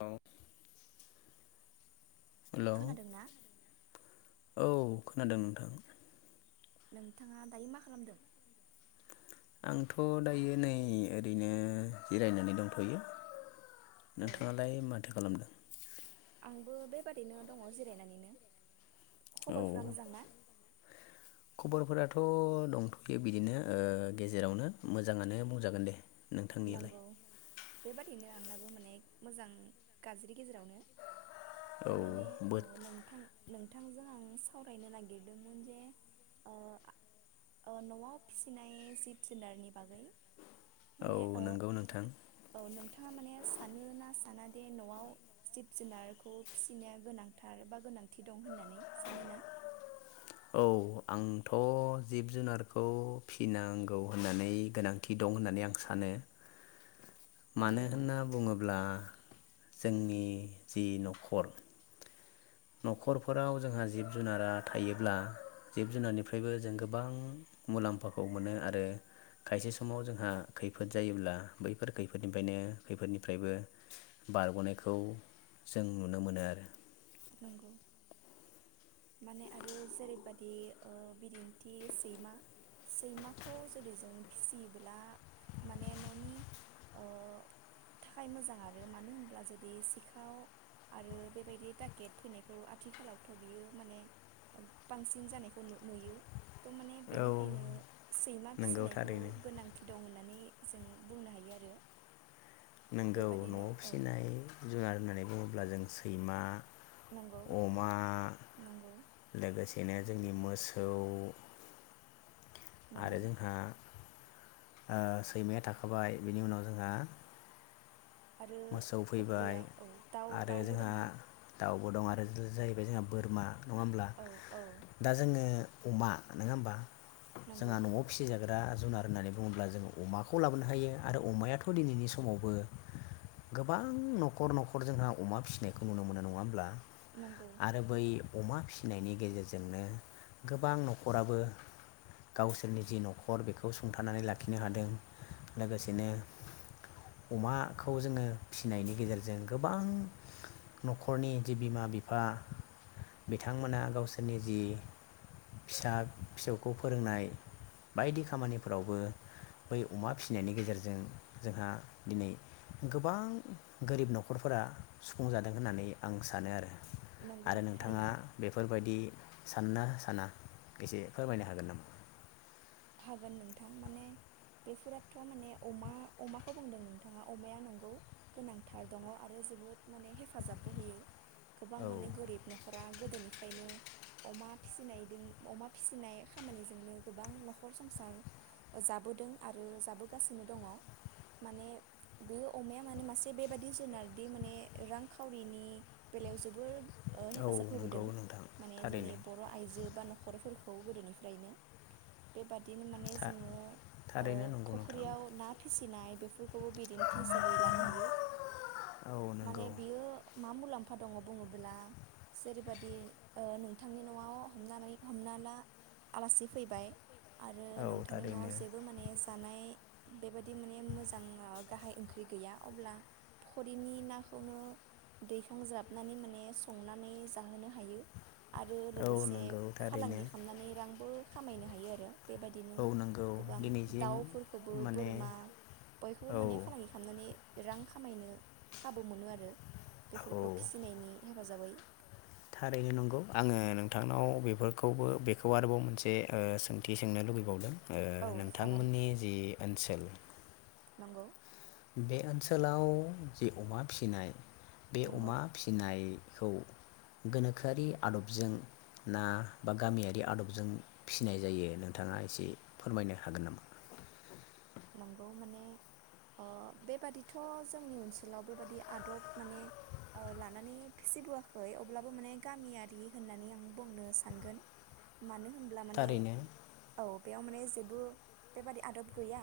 औ खोनादों ना? औ खोनादों नोंथां। नोंथाङा दायो मा खालामदों? आंथ' दायो नै ओरैनो जिरायनानै दंथ'यो। औ नोंथाङालाय माथो खालामदों? बादिनो दङ' जिरायनानैनो औ खबरफ्रा मोजां ना खबरफोराथ' थ' दंथ'यो बिदिनो ओ गेजेरावनो मोजाङानो बुंजागोन दे। नोंथांनियालाय नंगौ, बेबादिनो आंना माने मोजां गाज्रि गेजेरावनो। औ त माने बोथ नोंथां नों बिथांजों आं सावरायनो नागिरदोंमोन जे ओ न'आव फिसिनाय जिब जुनारनि बागै। माने औ ओ नोंगौ नोंथां। औ नोंथाङा माने सानो ना साना दे न'आव जिब जुनारखौ फिसिनाया गोनांथार बा गोनांथि दं होननानै सानो ना? औ आंथ' जिब- जुनारखौ फिनांगौ होननानै गोनांथि दं होननानै आं सानो। मानो नंगौ होनना बुङोब्ला जोंनि जि न'खर न'खरफोराव जोंहा जिब जुनारा थायोब्ला जिब जुनारनिफ्रायबो जों गोबां मुलाम्फाखौ मोनो आरो खायसे समाव जोंहा खैफोद जायोब्ला बैफोर खैफोदनिफ्रायनो खैफोदनिफ्रायबो बारग'नायखौ जों नुनो मोनो आरो। नंगौ माने आरो जेरैबादि ओ बिदिनथि - सैमा सैमाखौ जुदि जों फिसियोब्ला माने न'नि ओ थाखाय मोजां आरो मानो होनब्ला जुदि सिखाव आरो बेबायदि ता गेट फैनायखौ आथिखालावथ' बियो माने बांसिन जानायखौ नुयो त'' माने औ बेनिखायनो सैमा नंगौ फिसिनायखौ थारैनो गोनांथि दं होननानै जों बुंनो हायो आरो। नोंगौ बेबादिनो न'आव औ फिसिनाय जुनार होननानै बुङोब्ला जों सैमा नंगौ अमा नंगौ लोगोसेनो जोंनि मो सौ आरो नंगौ जोंहा ओ सैमाया थाखाबाय बिनि उनाव जोंहा आरो मोसौ फैबाय फुख्रियाव औ दाउ आरो दाउबो जोंहा दङ दाउबो दं आरो [unintelligible] बे जोंहा बोरमा नङा होमब्ला औ औ दा जोङो अमा नोङा होमबा? नंगौ जोंहा न'आव फिसिजाग्रा जुनार होननानै बुङोब्ला जों अमाखौ लाबोनो हायो आरो अमायाथ' दिनैनि समावबो गोबां न'खर न'खर जोंहा अमा फिसिनायखौ नुनो मोनो नङा होनब्ला? नंगौ आरो बै अमा फिनायनि गेजेरजोंनो गोबां न'खराबो गावसोरनि जि न'खर बेखौ सुंथानानै लाखिनो हादों लोगोसेनो अमाखौ जोंङो फिसिनायनि गेजेरजों गोबां न'खरनि जि बिमा - बिफा बिथांमोना गावसोरनि जि फिसा - फिसौखौ फोरोंनाय बायदि खामानिफोरावबो बै अमा फिसिनायनि गेजेरजों जोंहा दिनै गोब गोबां गोरिब न'खरफोरा सुफुं जादों होननानै आं सानो आरो। नंगौ आरो नोंथांङा थारैनो बेफोर बादि सानो ना साना एसे फोरमायनो हागोन नामा? हागोन नोंथां माने बेफोराथ' माने अमा अमाखौ बुंदों नोंथाङा अमाया नंगौ गोनांथार दङ आरो जोबोद माने हेफाजाबबो होयो। गोबां औ माने गोरिब न'खरा गोदोनिफ्राय ओमफ्रायनो अमा फिसिनायजोंदों अमा फिसिनाय खामानिजोंनो गोबां न'खर न'खर संसार ओ जाबोदों आरो जाबोगासिनो दङ। माने बे अमाया माने मासे बेबादि जुनारदि माने रांखावरिनि बेलायाव जोबोर औ हेफाजाब नंगौ होबोदों। नोंथां माने जोंनि थारैनो बर' आइजो बा न'खरफोरखौ गोदोनिफ्रायनो बेबादिनो माने था जोंङो ओ थारैनो नंगौ नोंथां फुख्रियाव ना फिसि फिनाय बेफोरखौबो बिदिन्थि हिसाबै लानो हायो औ नंगौ माने बियो मा मुलाम्फा दङ बुङोब्ला जेरैबदि नोंथांनि न'आव हमनानै हमना ला आलासि फैबाय। आरो औ नोंथांनि न'आव थारैनो जेबो मानेस जानाय बे बायदि माने मोजां गाहाय ओंख्रि गैया अब्ला फख्रिनि नाखौनो दैखांज्राबनानै माने संनानै जाहोनो हायो। आरो औ लोगोसे नंगौ थारैनो फालांगि खालामनानै रांबो खामायनो हायो आरो। आरो बेबायदिनो औ नंगौ गोबां दिनैसिम दाउफोरखौबो माने बोरमा बयखौबो औ माने फालांगि खालामनानै रां खामायनो खाबु मोनो आरो औ बेफोरखौ फिसिनायनि हेफाजाबै थारैनो नंगौ आंङो नोंथांनाव बेफोरखौबो बेखौ आरोबाव मोनसे सोंथि सोंनो लुुबैबावदों। औ नोंथां जागोन मोननि जि ओनसोल नंगौ। बे ओनसोलाव जि अमा फिनाय बे नंगौ अमा फिनाय खौ गोनोखोआरि आदबजों ना बा गामियारि आदबजों फिसिनाय जायो नोंथांङा एसे फोरमायनो हागोन नामा? नंगौ माने ओ बेबादिथ' जोंनि ओनसोलाव बेबादि आदब माने लानानै फिसिबोआखै अब्लाबो माने गामियारि होननानै आं बुंनो सानगोन मानो होन होनब्ला माने थारैनो औ बेयाव माने माने जेबो बेबादि आदब गैया।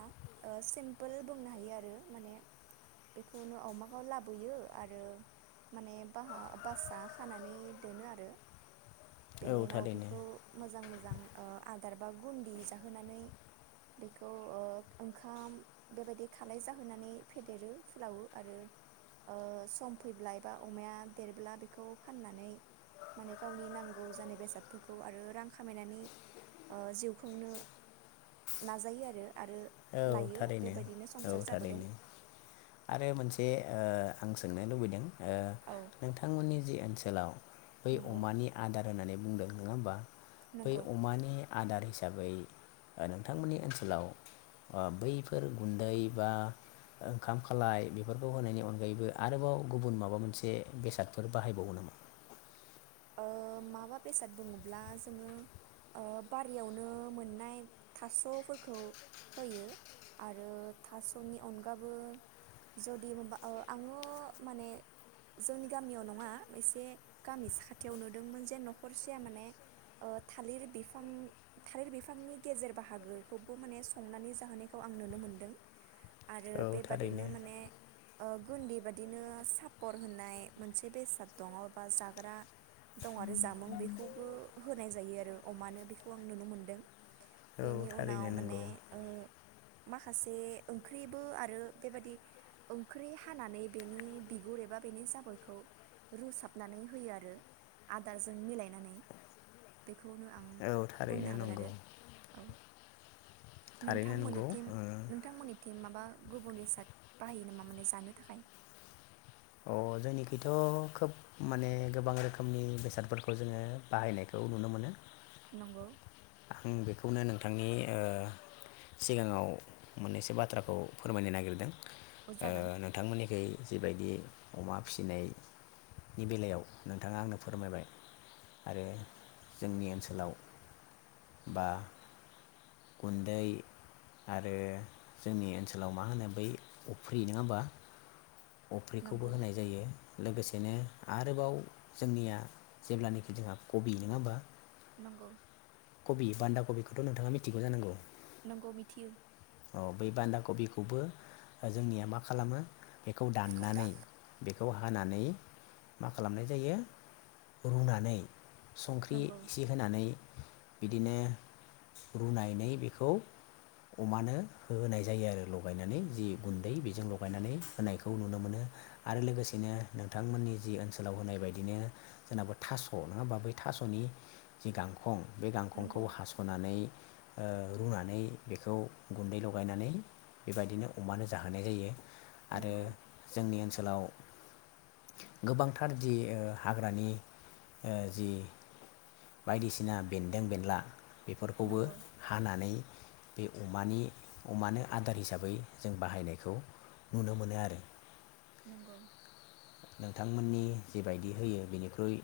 सिमपोल बुंनो हायो आरो माने बेखौनो अमाखौ लाबोयो आरो माने बा बासा खानानै दोनो आरो औ बेनि उनाव थारैनो बिखौ मोजां मोजां ओ आदार बा गुन्दि जाहोनानै बेखौ ओंखाम बेबायदि खालाय जाहोनानै फेदेरो फुलावो आरो ओ सम फैब्ला एबा अमाया देरब्ला बेखौ फाननानै माने गावनि नांगौ जानाय बेसादफोरखौ आरो रां खामायनानै ओ जिउ खुंनो नाजायो आरो आरो औ लायो थारैनो बेबायदिनो औ संसार जाबोदों थारैनो आरो मोनसे ओ आं सोंनो लुबैदों। ओ औ नोंथांमोननि जि ओनस सोलाव बै नंगौ अमानि आदार होननानै बुंदों। नोङा होमबा बै नंगौ अमानि आदार हिस साबै ओ नोंथांमोननि ओनसोलाव ओ बैफोर गुन्दै बा ओंखाम खालाय बेफोरखौ होनायनि अनगायैबो आरोबाव गुबुन माबा मोनसे बेसादफोर बाहायबावो नामा? ओ माबा बेसाद बुङोब्ला जोङो ओ बारियावनो मोननाय थास'फोरखौ होयो आरो थास'नि अनगाबो जुदि मोनबा आङो माने जोंनि गामियाव नङा एसे गामि सा थियाव नुदोंमोन जे न'खरसेया माने ओ थालिर बिफां थालिर बिफांनि गेजेर बाहागोखौबो माने संनानै जाहोनायखौ आं नुनो मोनदों। आरो औ बेबादिनो थारैनो माने ओ गुन्दै बादिनो सापर होननाय मोनसे बेसाद दङ बा जाग्रा दं आरो जामुं बेखौबो होनाय जायो आरो अमानो बेखौ आं नुनो मोनदों। औ बेनि उनाव थारैनो माने नंगौ ओ माखासे ओंख्रिबो आरो बेबादि ओंख्रि हानानै बेनि बिगुर एबा बेनि जाबोरखौ रुसाबनानै होयो आरो। आदारजों मिलायनानै बे खौनो आं औ थारैनो बुंनो हागोन नंगौ आरो औ। थारैनो नंगौ नोंथांमोननिथिं ओ नोंथांमोननिथिं माबा गुबुन बेसाद बाहायो नामा माने जानो थाखाय? अ जोंनिखैथ' खोब माने गोबां रोखोमनि बेसादफोरखौ जोङो बाहायनायखौ नुनो मोनो। नंगौ आं बेखौनो नोंथांनि ओ सिगाङाव मोननैसो बाथ्राखौ फोरमायनो नागिरदों। अ ओ जागोन नोंथांमोननिखै जिबायदि अमा फिसिनायनि बेलायाव नोंथाङा आंनो फोरमायबाय आरो जोंनि ओनसोलाव बा गुन्दै आरो जोंनि ओनसोलाव मा होनो बै अफ्रि नङा होमबा। अफ्रिखौबो नंगौ होनाय जायो लोगोसेनो आरोबाव जोंनिया जेब्लानोखि जोंहा कबि नङा होमबा? नंगौ कबि बान्दा कबि थ' नोंथाङा मिथिगौ जानांगौ। नंगौ मिथियो अ बै बान्दा कबि खौबो ओ जोंनिया मा खालामो? बेखौ दाननानै बेखौ हानानै मा खालामनाय जायो रुनानै संख्रि नंगौ इसे होनानै बिदिनो रुनानै बेखौ अमानो होनहोनाय जायो आरो लगायनानै जि गुन्दै बेजों लगायनानै। होनायखौ नुनो मोनो आरो लोगोसेनो नोंथांमोननि जि ओनसोलाव होनाय बायदिनो जोंनाबो थास' नङा होमबा बै थास'नि जि गांखं बे गांखंखौ नंगौ हास'नानै ओ रुनानै बेखौ गुन्दै लगायनानै बेबायदिनो अमानो जाहोनाय जायो। आरो नंगौ जोंनि ओनसोलाव गोबांथार जि हाग्रानि ओ जि बायदिसिना बेन्दों बेनला बेफोरखौबो नंगौ हानानै बे अमानि अमानो आदार हिसाबै जों बाहायनायखौ नुनो मोनो आरो। नंगौ नोंथांमोननि जिबायदि होयो बेनिख्रुइ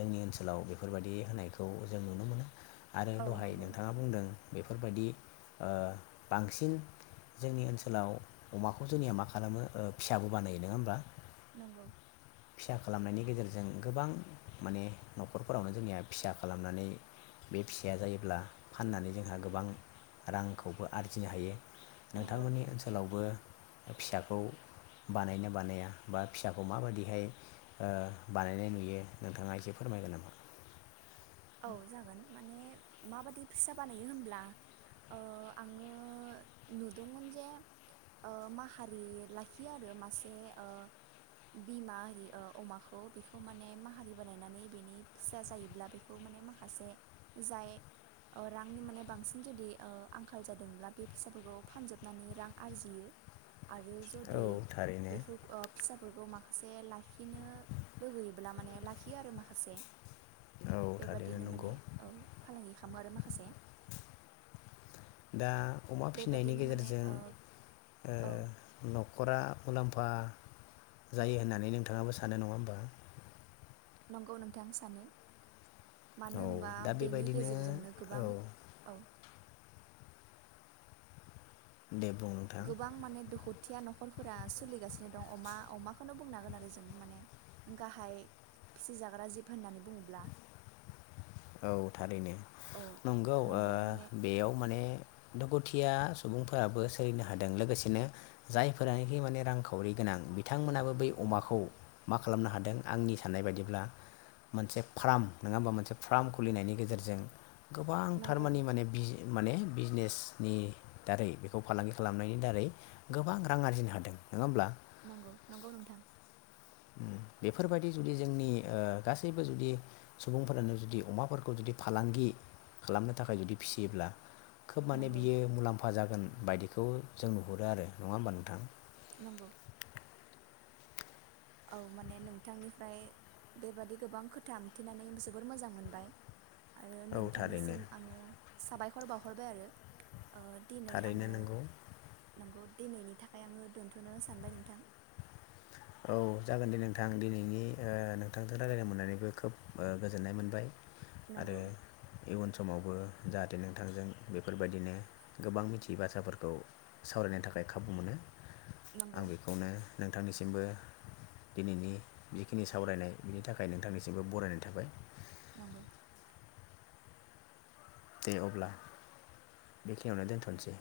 जोंनि ओनसोलाव बेफोरबायदि होनायखौ जों नुनो मोनो। आरो औ दहाय नंगौ नोंथाङा बुंदों बेफोरबायदि ओ बांसिन जोंनि ओनसोलाव अमाखौ जोंनिया मा खालामो फिसाबो बानायो नङा होमबा? नंगौ फिसा खालामनायनि गेजेरजों जों गोबां माने न'खरफोरावनो जोंनिया फिसा खालामनानै बे फिसाया जायोब्ला फाननानै जोंहा गोबां रांखौबो आरजिनो हायो। नंगौ नोंथांमोननि ओनसोलावबो फिसाखौ बानायना बानाया बा फिसाखौ माबायदिहाय ओ बानायनाय नुयो नोंथाङा एसे फोरमायगोन नामा? औ जागोन माने माबायदि फिसा बानायो होनब्ला ओ आङो नुदोंमोन जे ओ माहारि लाखियो आरो मासे बिमा आरि ओ अमाखौ बेखौ माने माहारि बानायनानै बेनि फिसा जायोब्ला बेखौ खौ माने माखासे जाय ओ रांनि माने बांसिन जुदि ओ आंखाल जादोंब्ला बे फैसाफोरखौ फानजोबनानै ओ रां आरजियो। आरो औ जुदि थारैनो बेफोरखौ ओ फिसाफोरखौ माखासे माखासे लाखिनो लुबैयोब्ला माने लाखियो आरो माखासे औ थारैनो बेबादिनो माने नंगौ औ फालांगि खालामो आरो माखासे दा अमा फिनायनि बेबादिनो माने गेजेरजों ओ ओ औ न'खरा मुलाम्फा जायो होननानै नोंथाङाबो सानो नङा होमबा? नंगौ नोंथां सानो। औ मानो होनबा दा बेनि बेबायदिनो गेजेरजोंनो गोबां औ दे बुं नोंथां गोबां माने दुखुथिया न न'खरफोरा सोलिगासिनो दं अमा अमाखौनो बुंनांगोन आरो जों माने गाहाय फिसिजाग्रा जिब होननानै बुङोब्ला औ थारैनो औ नंगौ ओ बेयाव माने दुखुथिया सुबुंफोराबो सोलिनो हादों लोगोसेनो जायफोरानोखि माने रांखावरि गोनां बिथांमोनाबो बै अमाखौ मा खालामनो हादों आंनि साननाय बायदिब्ला मोनसे फार्म नङा होमबा मोनसे फार्म खुलिनायनि गेजेरजों गोबां नंगौ थारमानिे माने माने बिजनेसनि दारै बेखौ फालांगि खालामनायनि दारै गोबां रां आरजिनो हादों नङा होमब्ला? नंगौ नंगौ नोंथां। ओम बेफोरबादि जुदि जोंनि ओ गासैबो ओ जुदि सुबुंफोरानो जुदि अमाफोरखौ जुदि फालांगि खालामनो थाखाय जुदि फिसियोब्ला खोब माने नंगौ बियो मुलाम्फा जागोन। बायदिखौ जों नुहुरो आरो नङा होमबा नोंथां? नंगौ औ माने नोंथांनिफ्राय बेबादि गोबां खोथा मिथिनानै जोबोर मोजां मोनबाय। आरो औ थारैनो नोंथांनिसिम आङो साबायखर बावह हरबाय आरो। ओ दिनै थारैनो आङो नंगौ नोंगौ। दिनैनि थाखाय आङो दोनथ'नो सानबाय नोंथां। औ जागोन दे नोंथां दिनैनि ओ नोंथांजों रायलायनो मोननानैबो खोब गोजोननाय मोनबाय। आरो नंगौ इउन समावबो ओ जाहाथे नोंथांजों बेफोरबायदिनो गोबां मिथियै बाथ्राफोरखौ सावरायनो थाखाय खाबु मोनो। आं नंगौ बेखौनो नोंथांनि सिमबो दिनैनि जिखिनि सावरायनाय बिनि थाखाय नोंथांनिसिमबो बरायनाय थाबाय। नंगौ दे अब्ला बेखिनियावनो दोनथ'नोसै।